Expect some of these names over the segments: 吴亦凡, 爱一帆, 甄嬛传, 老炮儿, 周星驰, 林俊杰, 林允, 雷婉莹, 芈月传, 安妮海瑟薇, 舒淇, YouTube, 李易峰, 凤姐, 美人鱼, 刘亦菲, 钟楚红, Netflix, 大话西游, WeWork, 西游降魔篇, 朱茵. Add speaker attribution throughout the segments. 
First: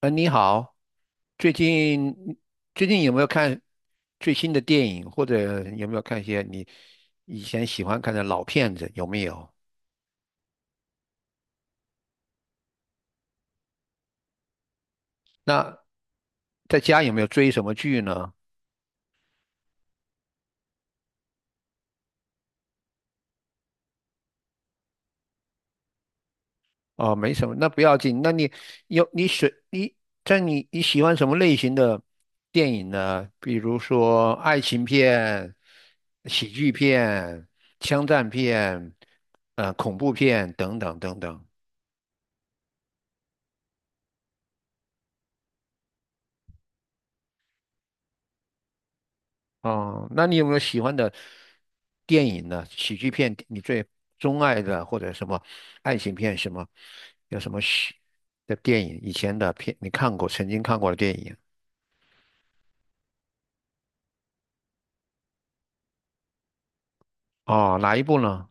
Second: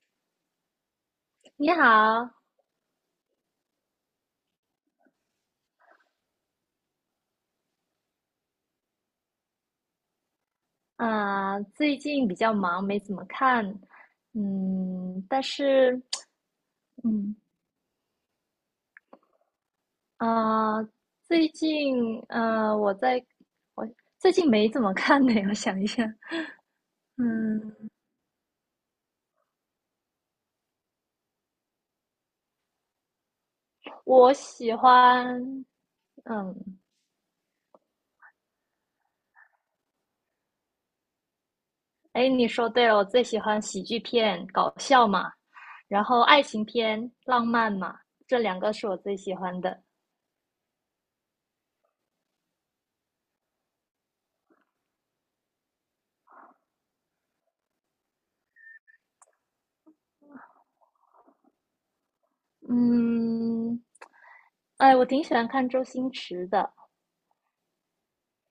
Speaker 1: 嗯，你好，最
Speaker 2: 你
Speaker 1: 近
Speaker 2: 好。
Speaker 1: 最近有没有看最新的电影，或者有没有看一些你以前喜欢看的老片子？有没有？
Speaker 2: 最近比较忙，没怎么看。嗯，但
Speaker 1: 那
Speaker 2: 是，
Speaker 1: 在家有没有
Speaker 2: 嗯，
Speaker 1: 追什么剧呢？
Speaker 2: 啊、最近，呃，我在，我最近没怎么看呢，我想一下。
Speaker 1: 哦，没什么，那
Speaker 2: 嗯，
Speaker 1: 不要紧。那你有你选，你在你你喜欢什么类型的电影呢？比如说
Speaker 2: 我
Speaker 1: 爱
Speaker 2: 喜
Speaker 1: 情片、
Speaker 2: 欢，
Speaker 1: 喜
Speaker 2: 嗯，
Speaker 1: 剧片、枪战片、恐怖片等等等等。
Speaker 2: 哎，你说对了，我最喜欢喜剧片，搞笑嘛，然后爱情片，浪漫嘛，这两个是我最喜欢的。
Speaker 1: 哦，那你有没有喜欢的电影呢？喜剧片，你最钟爱的或者什么爱情片什么，有什么喜的电影？以前的片你看过，曾经看过的电影？
Speaker 2: 嗯，哎，我挺喜欢看周星驰的。
Speaker 1: 哦，哪一部呢？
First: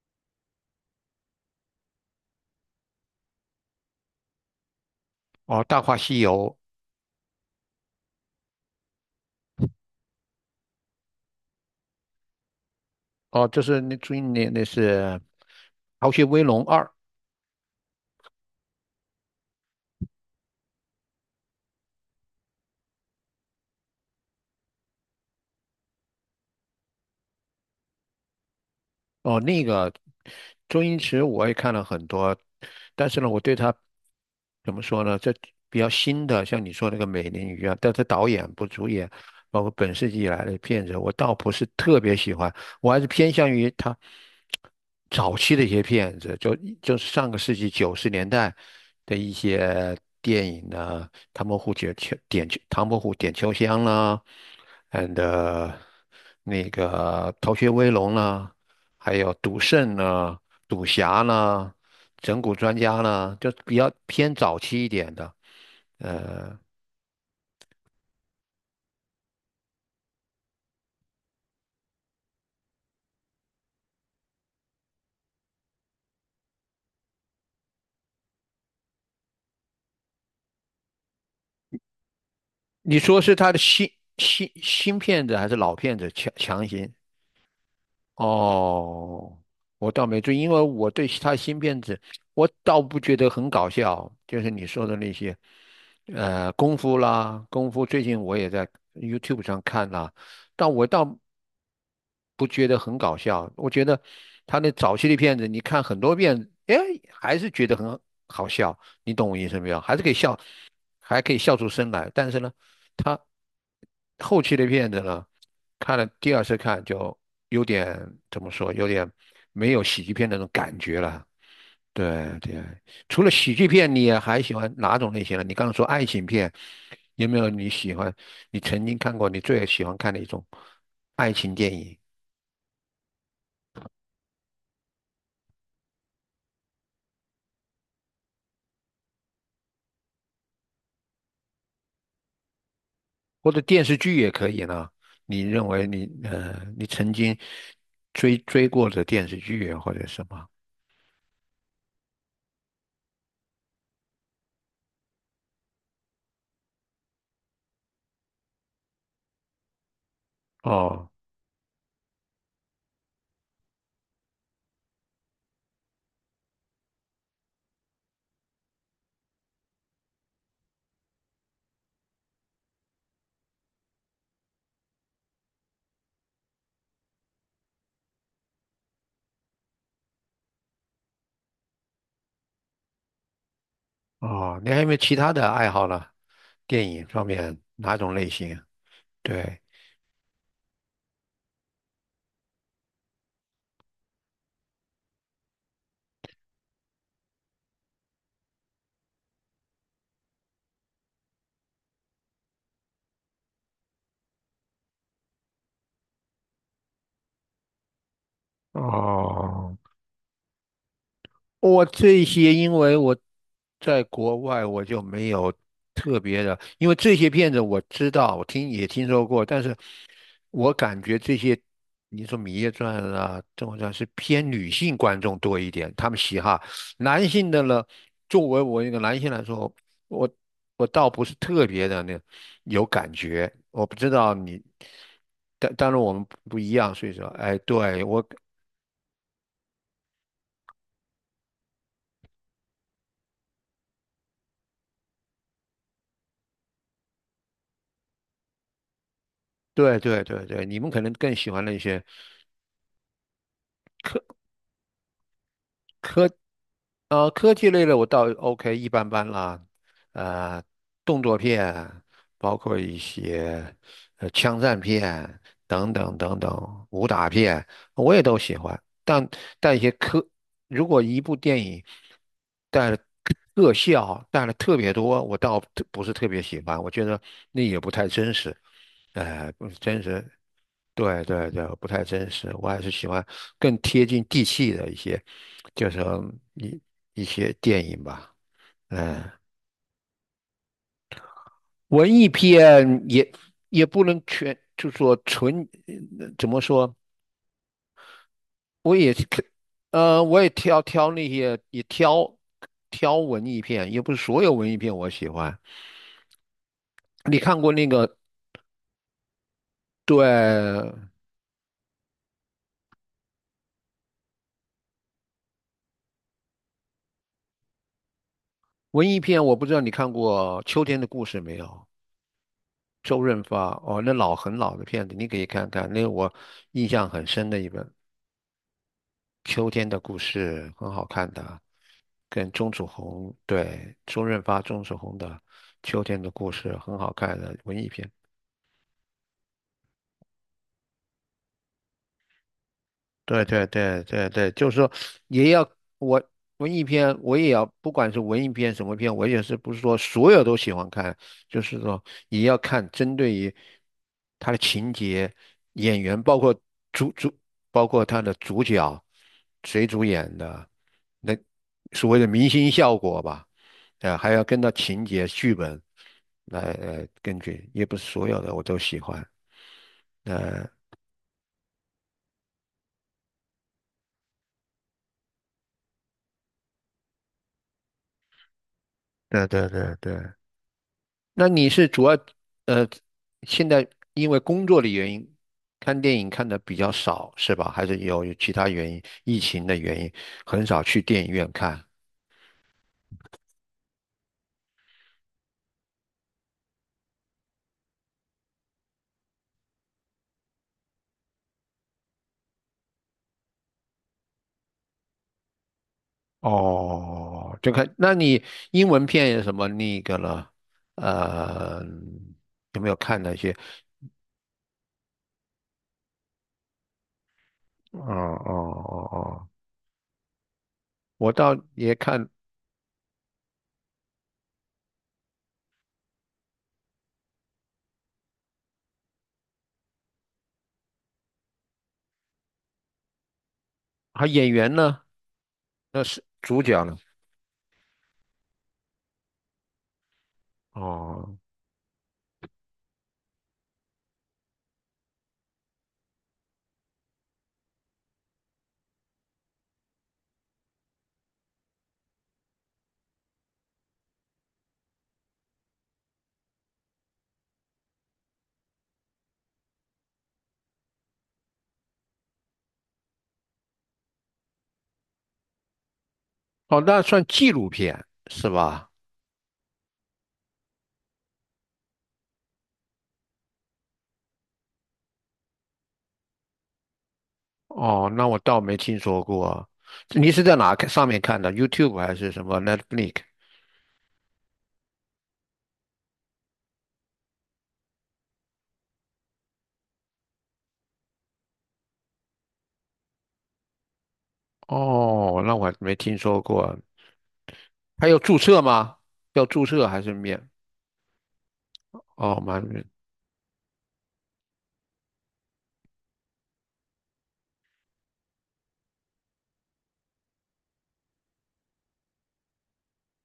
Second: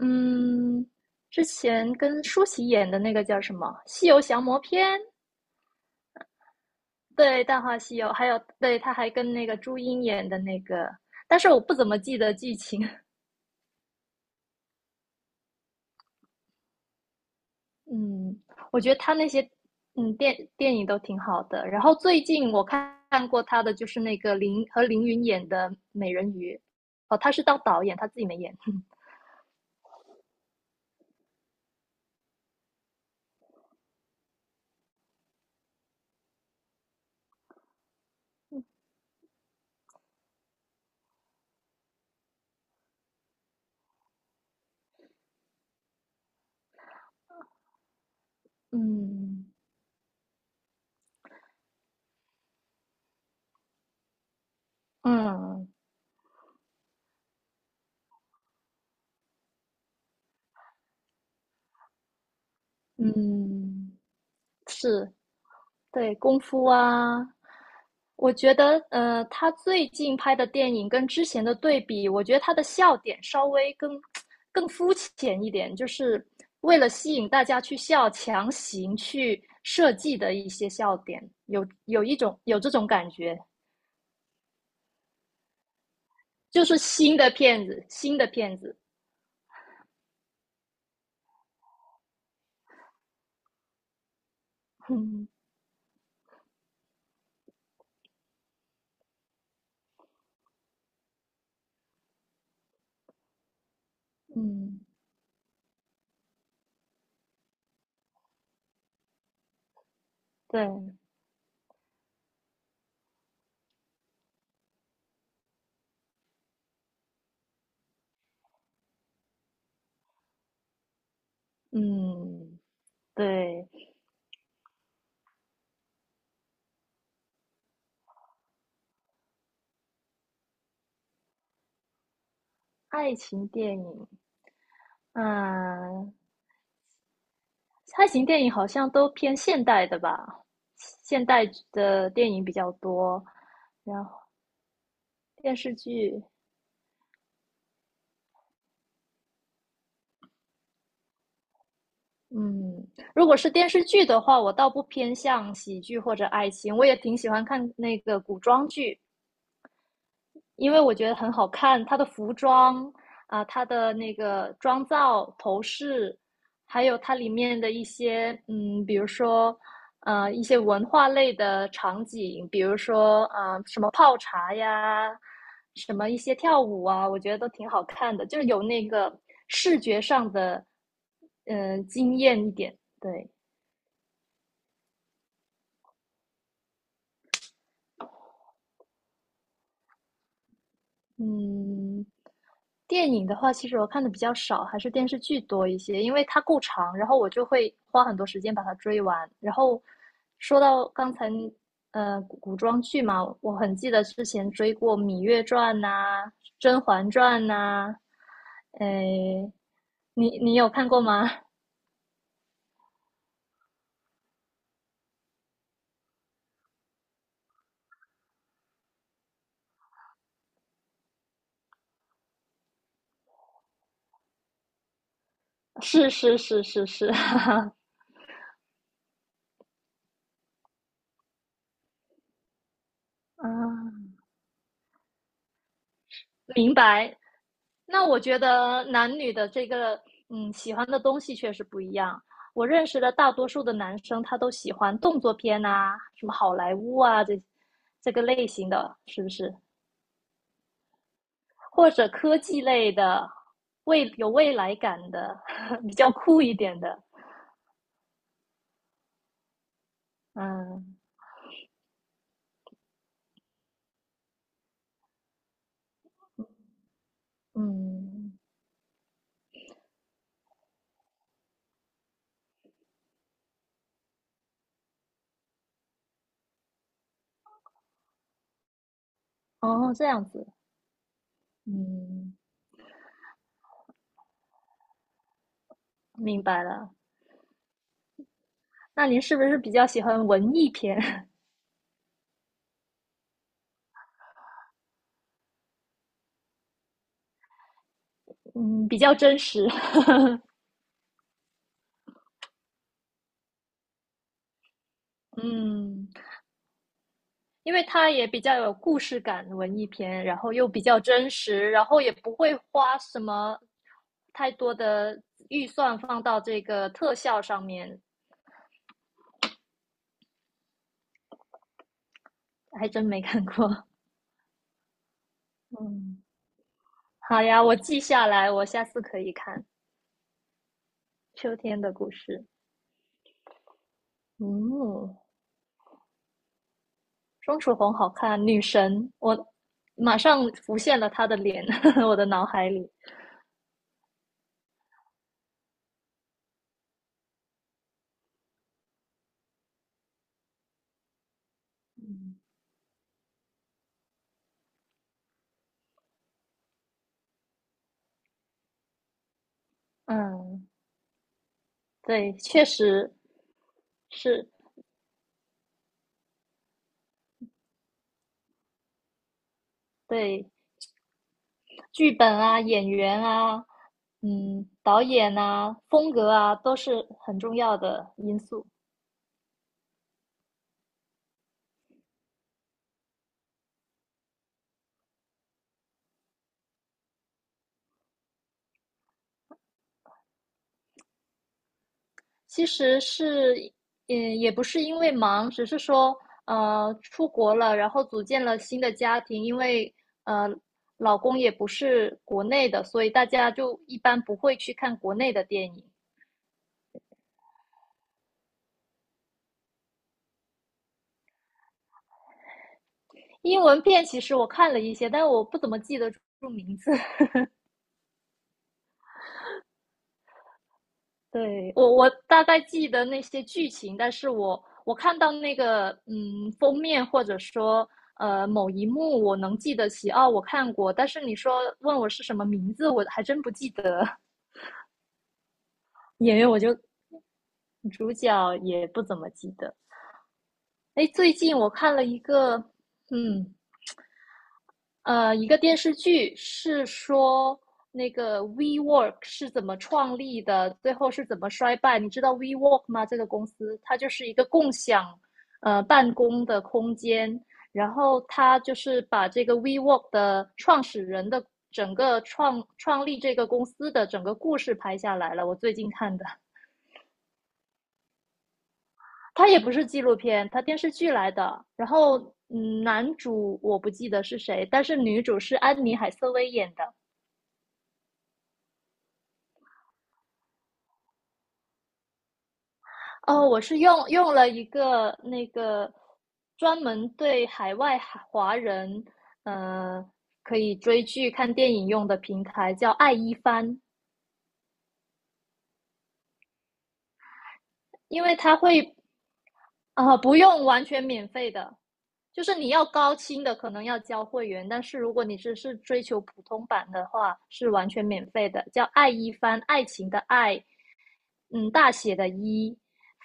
Speaker 2: 嗯，之前跟舒淇演的那个叫什么《西游降魔篇》？
Speaker 1: 哦，《大话西游》。
Speaker 2: 对，《大话西游》，还有对，他还跟那个朱茵演的那个，但是我不怎么记得剧情。
Speaker 1: 哦，就是那最那那是《逃学威龙二》。
Speaker 2: 嗯，我觉得他那些电影都挺好的。然后最近我看过他的就是那个林和林允演的《美人鱼》，哦，他是当导演，他自己没演。
Speaker 1: 哦，那个周星驰我也看了很多，但是呢，我对他怎么说呢？这比较新的，像你说那个《美人鱼》啊，但是导演不主演，包括本世纪以来的片子，我倒不是特别喜欢，我还是偏向于他早期的一些片子，就是上个世纪九十年代的一
Speaker 2: 嗯
Speaker 1: 些电影呢，《唐伯虎点秋香》啦，and
Speaker 2: 嗯
Speaker 1: 呃那个《逃学威龙》啦。还有赌圣呢、赌侠呢、整蛊专家呢，就比较
Speaker 2: 嗯，
Speaker 1: 偏早期一
Speaker 2: 是。
Speaker 1: 点的。
Speaker 2: 对，功夫啊，我觉得，他最近拍的电影跟之前的对比，我觉得他的笑点稍微更肤浅一点，就是为了吸引大家去笑，强行去设计的一些笑点，有这种
Speaker 1: 你
Speaker 2: 感
Speaker 1: 说是
Speaker 2: 觉，
Speaker 1: 他的新骗子还是老骗子强
Speaker 2: 就
Speaker 1: 强
Speaker 2: 是
Speaker 1: 行？
Speaker 2: 新的片子，新的片子。
Speaker 1: 哦，我倒没注意，因为我对他新片子，我倒不觉得很搞笑，就是你说 的那
Speaker 2: 嗯
Speaker 1: 些，功夫啦，功夫最近我也在 YouTube 上看啦，但我倒不觉得很搞笑，我觉得他那
Speaker 2: 嗯，
Speaker 1: 早期的片子，你看很多遍，哎，还是觉得很好笑，你懂我意思没有？还是可以笑，
Speaker 2: 对，
Speaker 1: 还可以笑出声来。但是呢，他后期的片子呢，看了第二次看就有点怎么说，有点没有喜剧片那种感觉了。对对，
Speaker 2: 嗯
Speaker 1: 除了喜
Speaker 2: 对。
Speaker 1: 剧片，你也还喜欢哪种类型的？你刚刚说爱情片，有没有你喜欢？你曾经看过你最喜欢看的一种爱情电影，
Speaker 2: 爱情电影，嗯，爱情电影好像都偏现代的吧，现代的电影比较多，
Speaker 1: 或者电视
Speaker 2: 然
Speaker 1: 剧
Speaker 2: 后
Speaker 1: 也可以呢？你
Speaker 2: 电
Speaker 1: 认
Speaker 2: 视
Speaker 1: 为你
Speaker 2: 剧。
Speaker 1: 呃，你曾经追过的电视剧啊或者什么？
Speaker 2: 嗯，如果是电视剧的话，我倒不偏向喜剧或者爱情，我也挺喜欢看那个古装剧，因为我觉
Speaker 1: 哦
Speaker 2: 得很好看。它的服装啊，它的那个妆造、头饰，还有它里面的一些比如说一些文化类的场景，比如说什么泡茶呀，什么一些跳舞啊，我觉得都挺好看的，就是有那个视觉上的惊艳一点，对。
Speaker 1: 哦，你还有没有其他的爱好呢？电影方面哪种类型啊？对，
Speaker 2: 嗯，电影的话，其实我看的比较少，还是电视剧多一些，因为它够长，然后我就会花很多时间把它追完。然后说到刚才，古装剧嘛，我很记得之前追过《芈月传》呐、《甄嬛传》呐。诶，
Speaker 1: 哦。
Speaker 2: 你有看过吗？
Speaker 1: 我这些，因为我在国外，我就没有特别的，因为这些片子我知道，我听也听说过，但是我感觉这些，你说《芈月传》啊，《甄嬛传》是偏女性观众多一 点，他
Speaker 2: 是
Speaker 1: 们喜
Speaker 2: 是
Speaker 1: 好
Speaker 2: 是是是，
Speaker 1: 男性的 呢，作为我一个男性来说，我我倒不是特别的那有感觉，我不知
Speaker 2: 啊，
Speaker 1: 道你，但当然我们不一
Speaker 2: 明
Speaker 1: 样，所以
Speaker 2: 白。
Speaker 1: 说，哎，对
Speaker 2: 那我
Speaker 1: 我。
Speaker 2: 觉得男女的这个，嗯，喜欢的东西确实不一样。我认识的大多数的男生，他都喜欢动作片啊，什么好莱坞啊，这个类型的，是不是？
Speaker 1: 对对对对，你们可能更喜欢那
Speaker 2: 或
Speaker 1: 些。
Speaker 2: 者科技类的，未来感的，比较
Speaker 1: 科
Speaker 2: 酷一点的。
Speaker 1: 科技类的我倒 OK 一般般啦，呃，
Speaker 2: 嗯
Speaker 1: 动作片，包括一些枪战片等等等等，武打片我也都
Speaker 2: 嗯，
Speaker 1: 喜欢。但一些如果一部电影带了特效带了特别多，我倒不是特别喜欢，我觉得那也不太真实，哎、不是
Speaker 2: 哦，
Speaker 1: 真
Speaker 2: 这
Speaker 1: 实。
Speaker 2: 样子，
Speaker 1: 对对对，不太真
Speaker 2: 嗯，
Speaker 1: 实，我还是喜欢更贴近地气的一些。就是
Speaker 2: 明白
Speaker 1: 一
Speaker 2: 了。
Speaker 1: 一些电影吧，
Speaker 2: 那您
Speaker 1: 嗯，
Speaker 2: 是不是比较喜欢文艺片？
Speaker 1: 文艺片也不能全，就说纯，怎么说？
Speaker 2: 嗯，
Speaker 1: 我
Speaker 2: 比
Speaker 1: 也
Speaker 2: 较
Speaker 1: 是
Speaker 2: 真
Speaker 1: 看，
Speaker 2: 实。
Speaker 1: 我也挑挑那些，也挑挑文艺片，也不是所有文艺片我喜 欢。
Speaker 2: 嗯
Speaker 1: 你看过
Speaker 2: 因为
Speaker 1: 那
Speaker 2: 它
Speaker 1: 个，
Speaker 2: 也比较有故事感，文艺片，然后又比
Speaker 1: 对，
Speaker 2: 较真实，然后也不会花什么太多的预算放到这个特效上面。
Speaker 1: 文艺片，我不知道你看过《秋天的故事》没有？
Speaker 2: 还真
Speaker 1: 周
Speaker 2: 没
Speaker 1: 润
Speaker 2: 看
Speaker 1: 发，
Speaker 2: 过。
Speaker 1: 哦，那很老的片子，你可以看 看，那个
Speaker 2: 嗯，
Speaker 1: 我印象很
Speaker 2: 好
Speaker 1: 深的
Speaker 2: 呀，
Speaker 1: 一
Speaker 2: 我
Speaker 1: 本。
Speaker 2: 记下来，我下次可以看
Speaker 1: 秋天的故事很好看
Speaker 2: 秋
Speaker 1: 的，
Speaker 2: 天的故事。
Speaker 1: 跟钟楚红，对，周润发、钟楚红
Speaker 2: 嗯，
Speaker 1: 的《秋天的故事》很好看的
Speaker 2: 钟楚
Speaker 1: 文艺
Speaker 2: 红好
Speaker 1: 片。
Speaker 2: 看，女神，我马上浮现了她的脸，我的脑海里。
Speaker 1: 对对对对对，就是说也要我文艺片，我也要不管是文艺片什么片，我也是不是说所有都喜欢看，就是说也要看针对于他的情节、演员，主主，包括他的主角谁主演
Speaker 2: 嗯，
Speaker 1: 的，那所谓的
Speaker 2: 对，
Speaker 1: 明
Speaker 2: 确
Speaker 1: 星效
Speaker 2: 实
Speaker 1: 果吧，啊，还要
Speaker 2: 是。
Speaker 1: 跟到情节、剧本来根据，也不是所有的我都喜欢。
Speaker 2: 对，剧本啊、演员啊、嗯、导演啊、风格啊，都是很重要的因素。
Speaker 1: 对对对对。那你是主要呃，现在因为工作的原因，看电影看的比较少是吧？还是有其他原因，疫情的原因，很少去电影院看。
Speaker 2: 其实是，嗯，也不是因为忙，只是说，呃，出国了，然后组建了新的家庭，因为呃，老公也不是国内的，所以大家就一般不会去看国内的电影。
Speaker 1: 哦，就看，那你英文片有什么那个了？呃，有没有看那些？
Speaker 2: 英文片其实我看了一些，但我不怎么记得住名字。
Speaker 1: 哦哦哦哦，我倒
Speaker 2: 对，
Speaker 1: 也
Speaker 2: 我
Speaker 1: 看，
Speaker 2: 大概记得那些剧情，但是我看到那个封面或者说某一幕，我能记得起哦，我看过。但是你说问我是什么名字，我还真不记得。
Speaker 1: 还演员呢？那是
Speaker 2: 演员，我
Speaker 1: 主
Speaker 2: 就
Speaker 1: 角呢？
Speaker 2: 主角也不怎么记得。哎，最
Speaker 1: 哦
Speaker 2: 近我看了一个，嗯，呃，一个电视剧是说那个 WeWork 是怎么创立的，最后是怎么衰败？你知道 WeWork 吗？这个公司它就是一个共享办公的空间，然后它就是把这个 WeWork 的创始人的整个创立这个公司的整个故事拍下来了。我最近看的，
Speaker 1: 哦，那算纪录片是吧？
Speaker 2: 它也不是纪录片，它电视剧来的。然后嗯，男主我不记得是谁，但是女主是安妮海瑟薇演的。
Speaker 1: 哦，那我倒没听说过啊，你是在哪看上面看的？YouTube 还是什么 Netflix？
Speaker 2: 哦，我是用了一个那个专门对海外华人，呃，可以追剧、看电影用的平台，叫爱一帆。
Speaker 1: 哦，那我没听说过。还有
Speaker 2: 因为
Speaker 1: 注
Speaker 2: 它
Speaker 1: 册
Speaker 2: 会，
Speaker 1: 吗？要注册还是
Speaker 2: 啊，不
Speaker 1: 免？
Speaker 2: 用完全免费的，
Speaker 1: 哦，
Speaker 2: 就是
Speaker 1: 蛮
Speaker 2: 你
Speaker 1: 免。
Speaker 2: 要高清的可能要交会员，但是如果你只是追求普通版的话，是完全免费的。叫爱一帆，爱情的爱，嗯，大写的一，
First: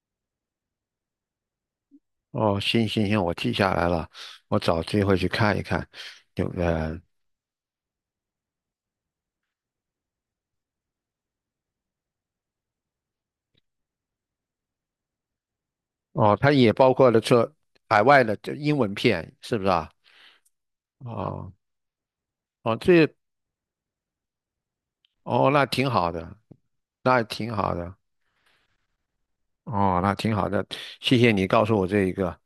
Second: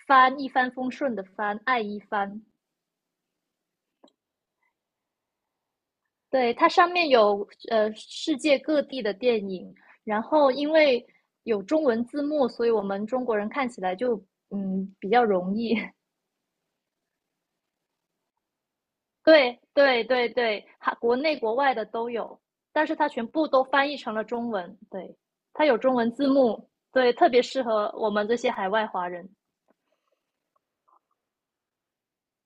Speaker 2: 帆一帆风顺的帆，爱一帆。
Speaker 1: 哦，行行行，我记下来了，我找机会去看一看。有，
Speaker 2: 对，它上面有世界各地的电影，然后因为有中文字幕，所以我们中国人看起来就比较容易。
Speaker 1: 哦，它也包括了这海外的这英文片，是
Speaker 2: 对
Speaker 1: 不是啊？
Speaker 2: 对对对，哈，国内
Speaker 1: 哦
Speaker 2: 国外的都有，
Speaker 1: 哦，
Speaker 2: 但是它全部都翻译成了中文。对，
Speaker 1: 哦，那
Speaker 2: 它有
Speaker 1: 挺
Speaker 2: 中文
Speaker 1: 好
Speaker 2: 字
Speaker 1: 的，
Speaker 2: 幕，对，
Speaker 1: 那
Speaker 2: 特别
Speaker 1: 挺
Speaker 2: 适
Speaker 1: 好
Speaker 2: 合
Speaker 1: 的。
Speaker 2: 我们这些海外华人。
Speaker 1: 哦，那挺好的，谢谢你告诉我这一个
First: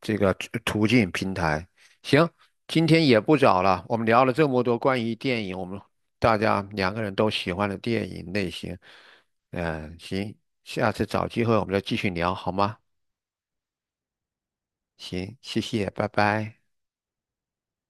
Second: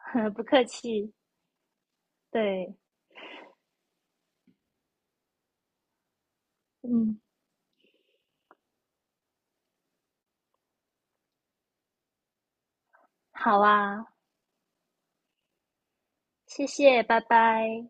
Speaker 1: 这 个
Speaker 2: 不
Speaker 1: 途
Speaker 2: 客
Speaker 1: 途径
Speaker 2: 气，
Speaker 1: 平台。行，
Speaker 2: 对，
Speaker 1: 今天也不早了，我们聊了这么多关于电影，我们大家两个人
Speaker 2: 嗯，
Speaker 1: 都喜欢的电影类型。嗯，行，下次找机会我们再继续聊好吗？
Speaker 2: 好啊，
Speaker 1: 行，谢谢，拜拜。
Speaker 2: 谢谢，拜拜。